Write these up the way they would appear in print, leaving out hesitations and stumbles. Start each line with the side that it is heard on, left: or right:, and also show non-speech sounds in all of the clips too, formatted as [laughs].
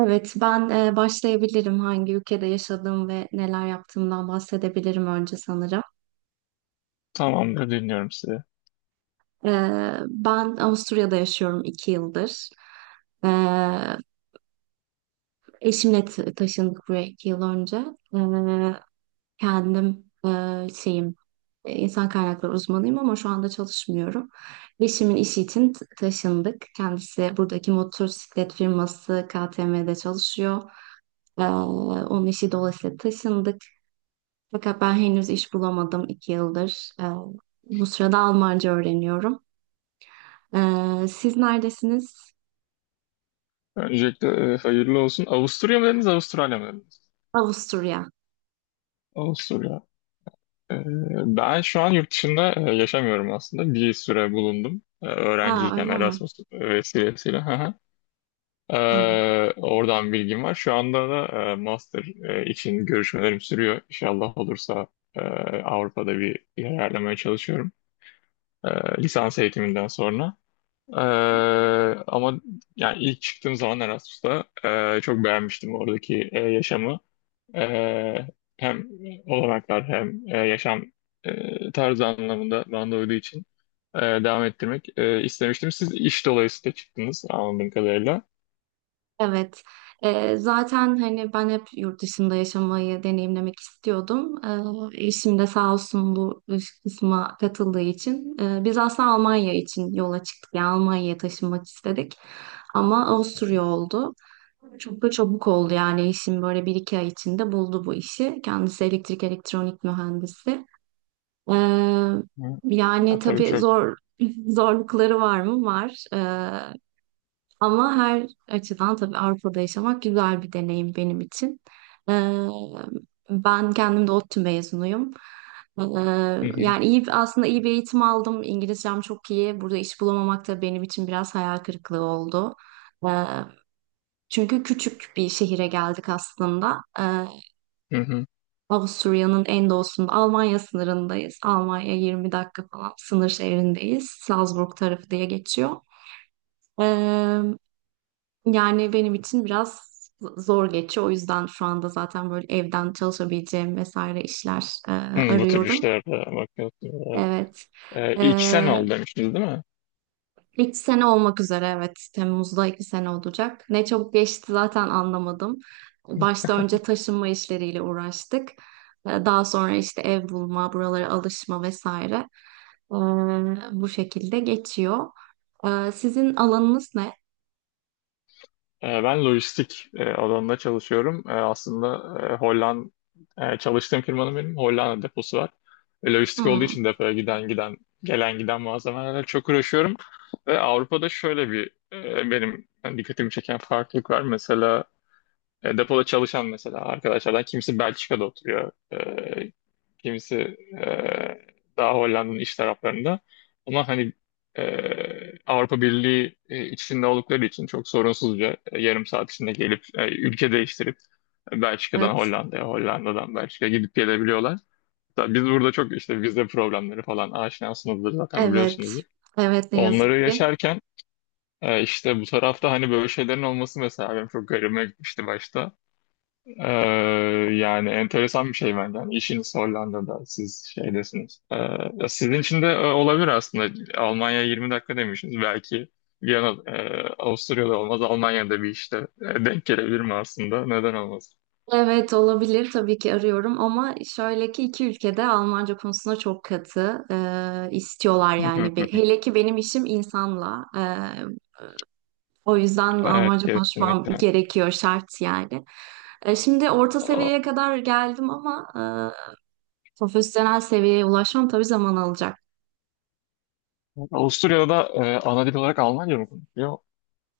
right: Evet, ben başlayabilirim hangi ülkede yaşadığım ve neler yaptığımdan bahsedebilirim önce sanırım.
left: Tamamdır, dinliyorum sizi.
right: E, Ben Avusturya'da yaşıyorum 2 yıldır. E, Eşimle taşındık buraya 2 yıl önce. E, Kendim insan kaynakları uzmanıyım ama şu anda çalışmıyorum. Eşimin işi için taşındık. Kendisi buradaki motosiklet firması KTM'de çalışıyor. Onun işi dolayısıyla taşındık. Fakat ben henüz iş bulamadım 2 yıldır. Bu sırada Almanca öğreniyorum. Siz neredesiniz?
left: Öncelikle hayırlı olsun. Avusturya mı dediniz, Avustralya mı dediniz?
right: Avusturya.
left: Avusturya. E, Ben şu an yurt dışında yaşamıyorum aslında. Bir süre bulundum.
right: Aa,
left: Öğrenciyken
right: öyle mi?
left: Erasmus vesilesiyle. [laughs] Hı hı.
right: Anladım.
left: Oradan bilgim var. Şu anda da master için görüşmelerim sürüyor. İnşallah olursa e, Avrupa'da bir yer ayarlamaya çalışıyorum. E, Lisans eğitiminden sonra. Ee, Ama yani ilk çıktığım zaman Erasmus'ta çok beğenmiştim oradaki yaşamı. Ee, Hem olanaklar hem yaşam tarzı anlamında bana da uyduğu için devam ettirmek istemiştim. Siz iş dolayısıyla çıktınız anladığım kadarıyla.
right: Evet. Zaten hani ben hep yurt dışında yaşamayı deneyimlemek istiyordum. Eşim de sağ olsun bu iş kısma katıldığı için. Biz aslında Almanya için yola çıktık. Yani Almanya'ya taşınmak istedik. Ama Avusturya oldu. Çok da çabuk oldu yani eşim böyle bir iki ay içinde buldu bu işi. Kendisi elektrik elektronik mühendisi. Ee,
left: Hı.
right: Yani
left: Ya, tabii
right: tabii
left: çok,
right: zor [laughs] zorlukları var mı? Var. Ama her açıdan tabii Avrupa'da yaşamak güzel bir deneyim benim için. Ee, Ben kendim de ODTÜ mezunuyum. Ee,
left: hı hı,
right: Yani aslında iyi bir eğitim aldım. İngilizcem çok iyi. Burada iş bulamamak da benim için biraz hayal kırıklığı oldu. Ee, Çünkü küçük bir şehire geldik aslında.
left: hı hı.
right: Avusturya'nın en doğusunda, Almanya sınırındayız. Almanya 20 dakika falan sınır şehrindeyiz. Salzburg tarafı diye geçiyor. Ee, Yani benim için biraz zor geçiyor. O yüzden şu anda zaten böyle evden çalışabileceğim vesaire işler
left: Hı, bu tür
right: arıyorum.
left: işlerde bakıyorsunuz.
right: Evet. E,
left: İlk sen ol demiştiniz değil mi?
right: 2 sene olmak üzere, evet. Temmuz'da 2 sene olacak. Ne çabuk geçti zaten anlamadım. Başta önce taşınma işleriyle uğraştık. Daha sonra işte ev bulma, buralara alışma vesaire. E, Bu şekilde geçiyor. Sizin alanınız ne?
left: Ben lojistik alanında çalışıyorum. Aslında e, Holland çalıştığım firmanın benim Hollanda deposu var. Lojistik olduğu
right: Hmm,
left: için depoya giden gelen giden malzemelerle çok uğraşıyorum. Ve Avrupa'da şöyle bir benim yani dikkatimi çeken farklılık var. Mesela depoda çalışan mesela arkadaşlardan kimisi Belçika'da oturuyor. Kimisi e, daha Hollanda'nın iç taraflarında. Ama hani e, Avrupa Birliği içinde oldukları için çok sorunsuzca yarım saat içinde gelip ülke değiştirip Belçika'dan
right: evet.
left: Hollanda'ya, Hollanda'dan Belçika'ya gidip gelebiliyorlar. Hatta biz burada çok işte vize problemleri falan aşinasınızdır zaten
right: Evet.
left: biliyorsunuzdur.
right: Evet, ne
left: Onları
right: yazık ki.
left: yaşarken işte bu tarafta hani böyle şeylerin olması mesela benim çok garibime gitmişti başta. Ee, Yani enteresan bir şey bence. Yani işiniz Hollanda'da, siz şeydesiniz. Ya sizin için de olabilir aslında. Almanya 20 dakika demişsiniz. Belki Viyana, Avusturya'da olmaz, Almanya'da bir işte denk gelebilir mi aslında? Neden olmaz?
right: Evet, olabilir tabii ki arıyorum ama şöyle ki iki ülkede Almanca konusunda çok katı istiyorlar yani.
left: [laughs]
right: Hele ki benim işim insanla, o yüzden
left: Evet,
right: Almanca konuşmam
left: kesinlikle.
right: gerekiyor, şart yani. Şimdi orta
left: A-
right: seviyeye kadar geldim ama profesyonel seviyeye ulaşmam tabii zaman alacak.
left: Avusturya'da da ana dil olarak Almanca mı konuşuyor?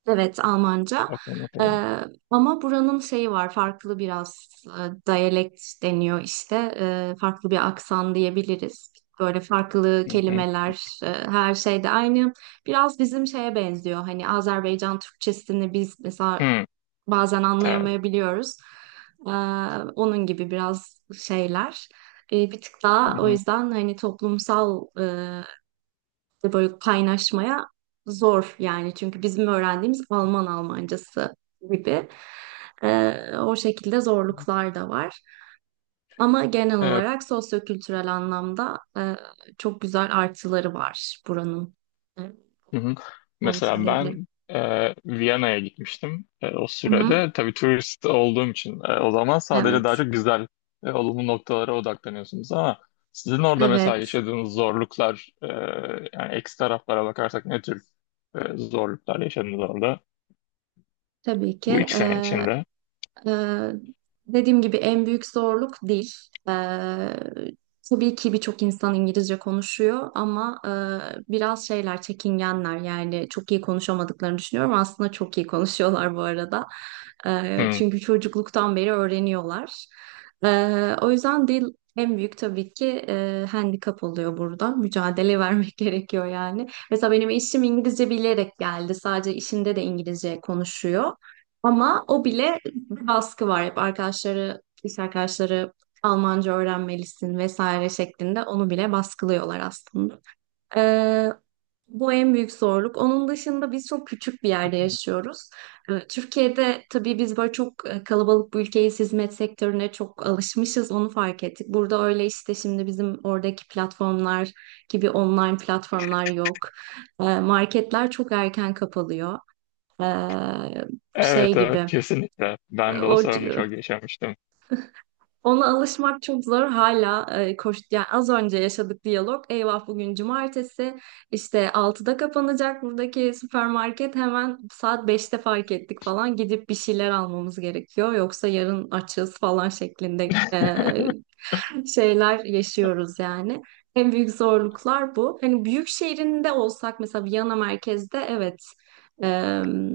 right: Evet, Almanca.
left: Bakalım bakalım.
right: Ee, Ama buranın şeyi var, farklı biraz diyalekt deniyor işte. Farklı bir aksan diyebiliriz. Böyle farklı
left: Hı hı.
right: kelimeler, her şey de aynı. Biraz bizim şeye benziyor. Hani Azerbaycan Türkçesini biz mesela
left: Hı,
right: bazen
left: evet.
right: anlayamayabiliyoruz. Ee, Onun gibi biraz şeyler. Bir tık daha o
left: Hı
right: yüzden hani toplumsal de böyle kaynaşmaya zor yani, çünkü bizim öğrendiğimiz Alman Almancası gibi. O şekilde zorluklar da var. Ama genel
left: hı.
right: olarak sosyokültürel anlamda çok güzel artıları var buranın. Evet,
left: Hı hı.
right: onu
left: Mesela
right: söyleyebilirim.
left: ben Viyana'ya gitmiştim. O
right: Hı hı.
left: sürede tabii turist olduğum için o zaman sadece daha
right: Evet,
left: çok güzel olumlu noktalara odaklanıyorsunuz ama sizin orada mesela
right: evet.
left: yaşadığınız zorluklar yani eksi taraflara bakarsak ne tür zorluklar yaşadınız orada
right: Tabii ki.
left: bu 2 sene içinde?
right: Ee, Dediğim gibi en büyük zorluk dil. Ee, tabii ki birçok insan İngilizce konuşuyor ama biraz şeyler çekingenler yani çok iyi konuşamadıklarını düşünüyorum. Aslında çok iyi konuşuyorlar bu arada.
left: Hı.
right: Çünkü çocukluktan beri öğreniyorlar. O yüzden dil en büyük tabii ki handikap oluyor burada. Mücadele vermek [laughs] gerekiyor yani. Mesela benim eşim İngilizce bilerek geldi. Sadece işinde de İngilizce konuşuyor. Ama o bile, bir baskı var hep arkadaşları, lise arkadaşları Almanca öğrenmelisin vesaire şeklinde onu bile baskılıyorlar aslında. Ee, Bu en büyük zorluk. Onun dışında biz çok küçük bir yerde yaşıyoruz. Türkiye'de tabii biz böyle çok kalabalık bir ülkeyiz, hizmet sektörüne çok alışmışız, onu fark ettik. Burada öyle işte şimdi bizim oradaki platformlar gibi online platformlar yok. Marketler çok erken kapalıyor. Ee, Şey
left: Evet, evet
right: gibi.
left: kesinlikle. Ben de o sorunu çok yaşamıştım.
right: Ona alışmak çok zor hala, koş yani az önce yaşadık diyalog. Eyvah, bugün cumartesi işte 6'da kapanacak buradaki süpermarket, hemen saat 5'te fark ettik falan, gidip bir şeyler almamız gerekiyor. Yoksa yarın açız falan şeklinde şeyler yaşıyoruz yani. En büyük zorluklar bu. Hani büyük şehrinde olsak mesela Viyana merkezde, evet, em,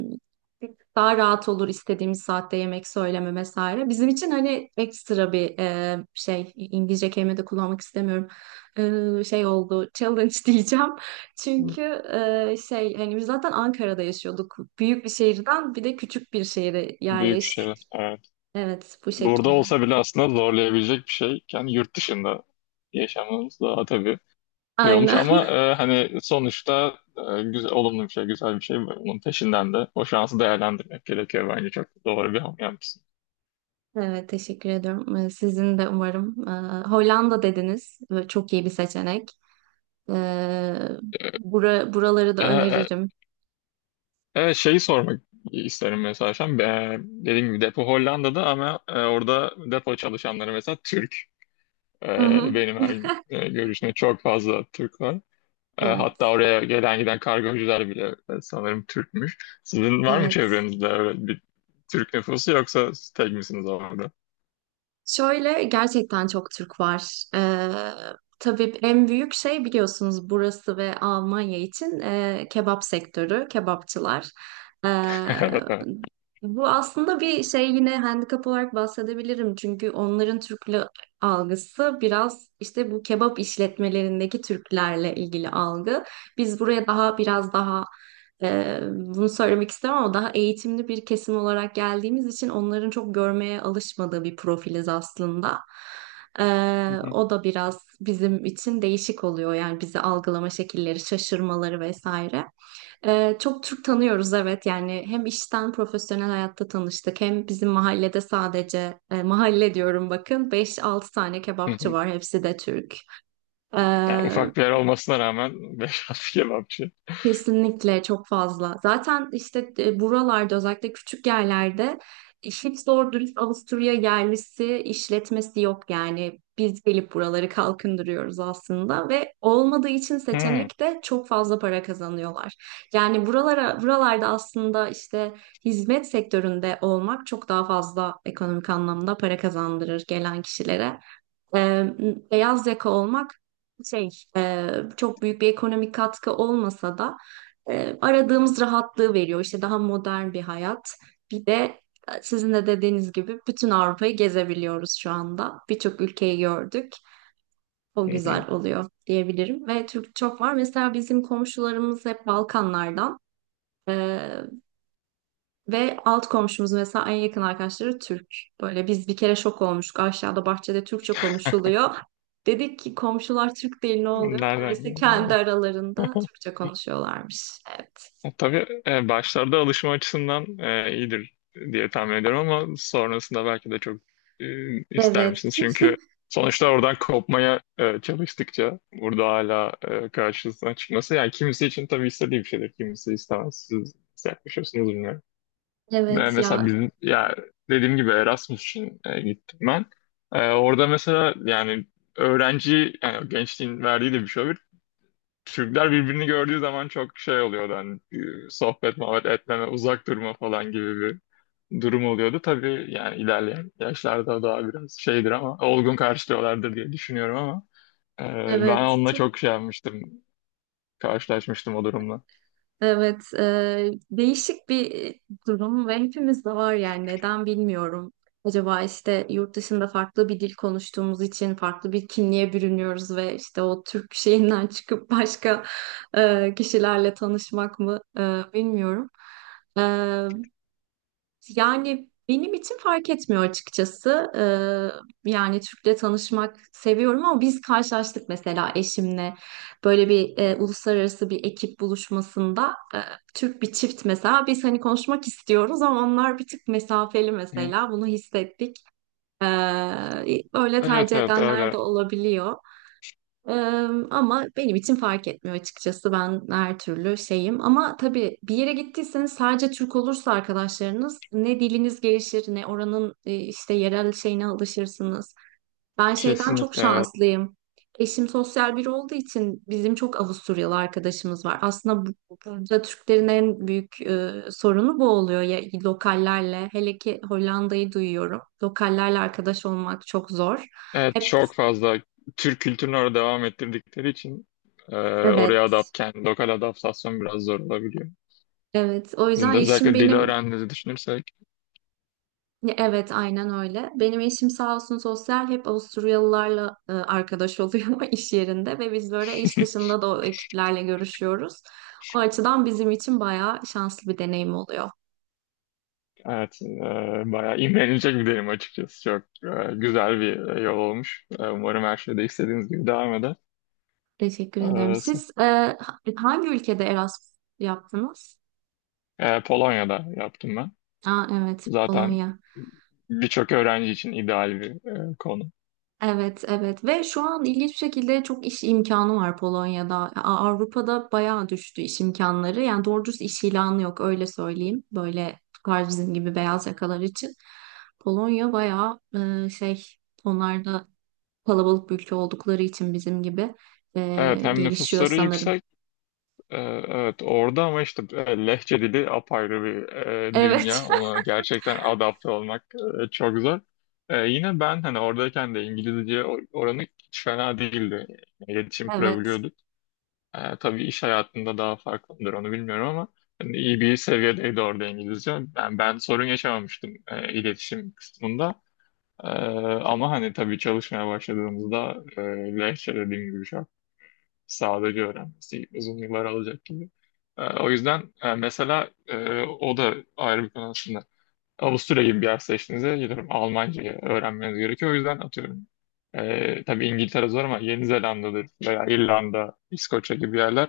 right: daha rahat olur istediğimiz saatte yemek söyleme vesaire. Bizim için hani ekstra bir şey, İngilizce kelime de kullanmak istemiyorum. Şey oldu challenge [laughs] diyeceğim. Çünkü şey hani biz zaten Ankara'da yaşıyorduk. Büyük bir şehirden bir de küçük bir şehire
left: Büyük
right: yerleştik.
left: şey. Evet.
right: Evet, bu
left: Burada
right: şekilde.
left: olsa bile aslında zorlayabilecek bir şey. Yani yurt dışında yaşamamız daha tabii şey olmuş
right: Aynen.
left: ama
right: [laughs]
left: hani sonuçta güzel, olumlu bir şey, güzel bir şey. Bunun peşinden de o şansı değerlendirmek gerekiyor bence. Çok doğru bir hamle yapmışsın.
right: Evet, teşekkür ediyorum. Sizin de umarım. Hollanda dediniz. Böyle çok iyi bir seçenek. Ee, Buraları
left: E,
right: da
left: e,
right: öneririm.
left: evet, şeyi sormak isterim mesela. Şu an. Dediğim gibi depo Hollanda'da ama orada depo çalışanları mesela Türk.
right: Hı hı.
left: Benim her görüşümde çok fazla Türk var. Hatta
right: Evet,
left: oraya gelen giden kargocular bile sanırım Türkmüş. Sizin var mı
right: evet.
left: çevrenizde öyle bir Türk nüfusu, yoksa siz tek misiniz orada? [laughs]
right: Şöyle gerçekten çok Türk var. Tabii en büyük şey biliyorsunuz, burası ve Almanya için kebap sektörü, kebapçılar. Ee,
left: Evet, evet.
right: Bu aslında bir şey, yine handikap olarak bahsedebilirim. Çünkü onların Türklü algısı biraz işte bu kebap işletmelerindeki Türklerle ilgili algı. Biz buraya daha biraz daha bunu söylemek istemem ama daha eğitimli bir kesim olarak geldiğimiz için onların çok görmeye alışmadığı bir profiliz aslında.
left: Hı hı,
right: O da biraz bizim için değişik oluyor, yani bizi algılama şekilleri, şaşırmaları vesaire. Çok Türk tanıyoruz, evet, yani hem işten profesyonel hayatta tanıştık, hem bizim mahallede, sadece mahalle diyorum bakın, beş altı tane
left: hı
right: kebapçı
left: hı.
right: var, hepsi de Türk. Ee,
left: Yani ufak bir yer olmasına rağmen [laughs] beş altı kebapçı.
right: Kesinlikle çok fazla. Zaten işte buralarda özellikle küçük yerlerde hiç doğru dürüst Avusturya yerlisi işletmesi yok yani. Biz gelip buraları kalkındırıyoruz aslında ve olmadığı için
left: Hı,
right: seçenek de, çok fazla para kazanıyorlar. Yani buralarda aslında işte hizmet sektöründe olmak çok daha fazla ekonomik anlamda para kazandırır gelen kişilere. Ee, Beyaz yaka olmak şey e, çok büyük bir ekonomik katkı olmasa da aradığımız rahatlığı veriyor. İşte daha modern bir hayat. Bir de sizin de dediğiniz gibi bütün Avrupa'yı gezebiliyoruz şu anda. Birçok ülkeyi gördük. O
left: hı hı.
right: güzel oluyor diyebilirim. Ve Türk çok var. Mesela bizim komşularımız hep Balkanlardan. E, Ve alt komşumuz mesela en yakın arkadaşları Türk. Böyle biz bir kere şok olmuştuk. Aşağıda bahçede Türkçe konuşuluyor. Dedik ki komşular Türk değil, ne oluyor?
left: Nereden
right: Meğerse kendi
left: geliyor?
right: aralarında
left: [laughs]
right: Türkçe konuşuyorlarmış. Evet.
left: O tabii başlarda alışma açısından iyidir diye tahmin ediyorum ama sonrasında belki de çok ister
right: Evet.
left: misiniz? Çünkü
right: [laughs]
left: sonuçta oradan kopmaya çalıştıkça burada hala karşısına çıkması yani kimisi için tabii istediği bir şeydir. Kimisi istemez. Siz nasıl yaklaşıyorsunuz bilmiyorum.
right: Evet ya,
left: Mesela bizim ya dediğim gibi Erasmus için gittim ben. Orada mesela yani öğrenci yani gençliğin verdiği de bir şey olur. Türkler birbirini gördüğü zaman çok şey oluyordu hani sohbet muhabbet etmeme, uzak durma falan gibi bir durum oluyordu. Tabii yani ilerleyen yaşlarda daha biraz şeydir ama olgun karşılıyorlardır diye düşünüyorum ama ben
right: evet,
left: onunla
right: çok,
left: çok şey yapmıştım, karşılaşmıştım o durumla.
right: evet, değişik bir durum ve hepimizde var yani, neden bilmiyorum. Acaba işte yurt dışında farklı bir dil konuştuğumuz için farklı bir kimliğe bürünüyoruz ve işte o Türk şeyinden [laughs] çıkıp başka kişilerle tanışmak mı bilmiyorum. E, Yani benim için fark etmiyor açıkçası. Yani Türk'le tanışmak seviyorum ama biz karşılaştık mesela eşimle, böyle bir uluslararası bir ekip buluşmasında, Türk bir çift mesela, biz hani konuşmak istiyoruz ama onlar bir tık mesafeli,
left: Hı.
right: mesela bunu hissettik. Ee, Öyle
left: Evet,
right: tercih
left: evet
right: edenler de
left: öyle,
right: olabiliyor. Ee, Ama benim için fark etmiyor açıkçası. Ben her türlü şeyim. Ama tabii bir yere gittiyseniz sadece Türk olursa arkadaşlarınız, ne diliniz gelişir ne oranın işte yerel şeyine alışırsınız. Ben şeyden çok
left: kesinlikle, evet.
right: şanslıyım. Eşim sosyal biri olduğu için bizim çok Avusturyalı arkadaşımız var. Aslında burada Türklerin en büyük sorunu bu oluyor. Ya, lokallerle, hele ki Hollanda'yı duyuyorum, lokallerle arkadaş olmak çok zor.
left: Evet,
right: Hep
left: çok fazla Türk kültürünü orada devam ettirdikleri için
right: evet.
left: kendi lokal adaptasyon biraz zor olabiliyor.
right: Evet, o
left: Sizin
right: yüzden
left: de
right: eşim
left: özellikle dili
right: benim,
left: öğrendiğinizi düşünürsek.
right: evet, aynen öyle. Benim eşim sağ olsun sosyal, hep Avusturyalılarla arkadaş oluyor [laughs] iş yerinde ve biz böyle iş dışında da o ekiplerle görüşüyoruz. O açıdan bizim için bayağı şanslı bir deneyim oluyor.
left: Evet, bayağı imrenilecek bir derim açıkçası. Çok güzel bir yol olmuş. Umarım her şey de istediğiniz gibi devam eder.
right: Teşekkür ederim. Siz hangi ülkede Erasmus yaptınız?
left: Polonya'da yaptım ben.
right: Aa, evet,
left: Zaten
right: Polonya.
left: birçok öğrenci için ideal bir konu.
right: Evet, evet ve şu an ilginç bir şekilde çok iş imkanı var Polonya'da. Avrupa'da bayağı düştü iş imkanları. Yani doğru dürüst iş ilanı yok, öyle söyleyeyim. Böyle tukar, bizim gibi beyaz yakalar için. Polonya bayağı e, şey onlar da kalabalık bir ülke oldukları için bizim gibi
left: Evet, hem
right: gelişiyor
left: nüfusları
right: sanırım.
left: yüksek, e, evet orada, ama işte lehçe dili apayrı bir dünya.
right: Evet. [laughs]
left: Ona gerçekten adapte olmak çok zor. Yine ben hani oradayken de İngilizce oranı hiç fena değildi. Yani İletişim
right: Evet,
left: kurabiliyorduk. Tabii iş hayatında daha farklıdır, onu bilmiyorum, ama hani iyi bir seviyedeydi orada İngilizce. Ben sorun yaşamamıştım iletişim kısmında. Ama hani tabii çalışmaya başladığımızda lehçe, dediğim gibi, şu an sadece öğrenmesi uzun yıllar alacak gibi. O yüzden mesela o da ayrı bir konu aslında. Avusturya gibi bir yer seçtiğinizde gidiyorum Almanca'yı öğrenmeniz gerekiyor. O yüzden atıyorum. Tabii İngiltere zor ama Yeni Zelanda'dır veya İrlanda, İskoçya gibi yerler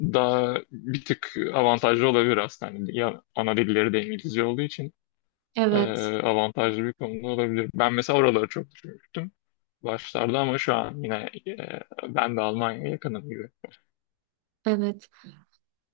left: daha bir tık avantajlı olabilir aslında. Hani ya ana dilleri de İngilizce olduğu için e,
right: evet,
left: avantajlı bir konuda olabilir. Ben mesela oraları çok düşünmüştüm başlarda ama şu an yine ben de Almanya'ya yakınım gibi.
right: evet.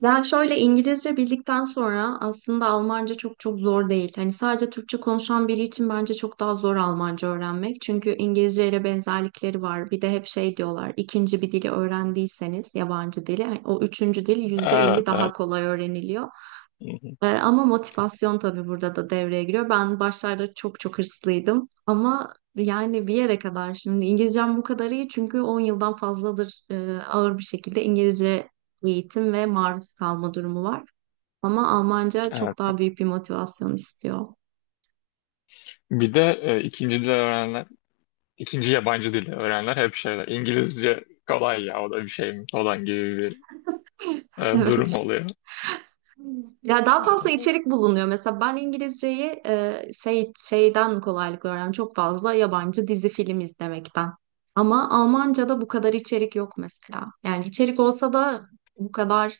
right: Ben şöyle, İngilizce bildikten sonra aslında Almanca çok çok zor değil. Hani sadece Türkçe konuşan biri için bence çok daha zor Almanca öğrenmek. Çünkü İngilizce ile benzerlikleri var. Bir de hep şey diyorlar: ikinci bir dili öğrendiyseniz yabancı dili, hani o üçüncü dil %50
left: Evet,
right: daha
left: evet.
right: kolay öğreniliyor.
left: Hı hı,
right: Ama motivasyon tabii burada da devreye giriyor. Ben başlarda çok çok hırslıydım ama yani bir yere kadar, şimdi İngilizcem bu kadar iyi çünkü 10 yıldan fazladır ağır bir şekilde İngilizce eğitim ve maruz kalma durumu var. Ama Almanca
left: evet.
right: çok daha büyük bir motivasyon istiyor.
left: Bir de ikinci yabancı dil öğrenenler hep şeyler. İngilizce kolay ya, o da bir şey mi falan gibi bir
right: [laughs]
left: durum
right: Evet.
left: oluyor.
right: Ya, daha fazla içerik bulunuyor. Mesela ben İngilizceyi şeyden kolaylıkla öğrendim. Çok fazla yabancı dizi film izlemekten. Ama Almanca'da bu kadar içerik yok mesela. Yani içerik olsa da bu kadar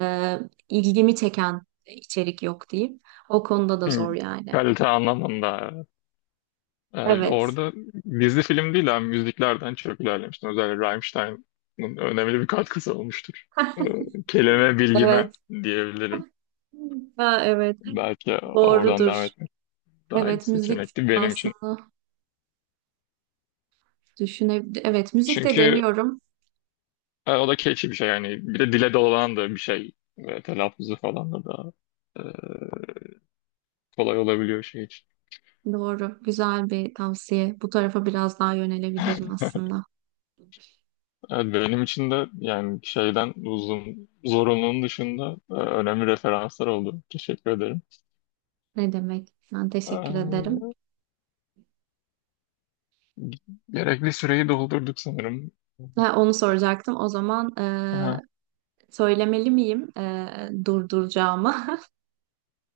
right: e, ilgimi çeken içerik yok diyeyim. O konuda da
left: Hı,
right: zor yani.
left: kalite anlamında.
right: Evet.
left: Orada dizi film değil ama müziklerden çok ilerlemiştim. Özellikle Rammstein'ın önemli bir katkısı olmuştur. Ee, Kelime bilgime
right: Evet.
left: diyebilirim.
right: Ha, evet.
left: Belki oradan devam
right: Doğrudur.
left: etmek daha iyi
right: Evet, müzik
left: seçenekti benim için.
right: aslında düşünebilirim. Evet, müzik de
left: Çünkü
right: deniyorum.
left: o da keyifli bir şey yani. Bir de dile dolanan da bir şey. Ve telaffuzu falan da daha e, kolay olabiliyor şey için.
right: Doğru. Güzel bir tavsiye. Bu tarafa biraz daha yönelebilirim aslında.
left: Evet, benim için de yani şeyden uzun zorunluluğun dışında önemli referanslar oldu. Teşekkür ederim.
right: Ne demek? Ben teşekkür ederim.
left: Ee, Gerekli süreyi doldurduk sanırım.
right: Ha, onu soracaktım. O zaman
left: Aha.
right: söylemeli miyim durduracağımı? [laughs]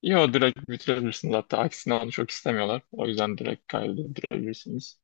left: Yo, direkt bitirebilirsiniz. Hatta aksine onu çok istemiyorlar. O yüzden direkt kaydedebilirsiniz.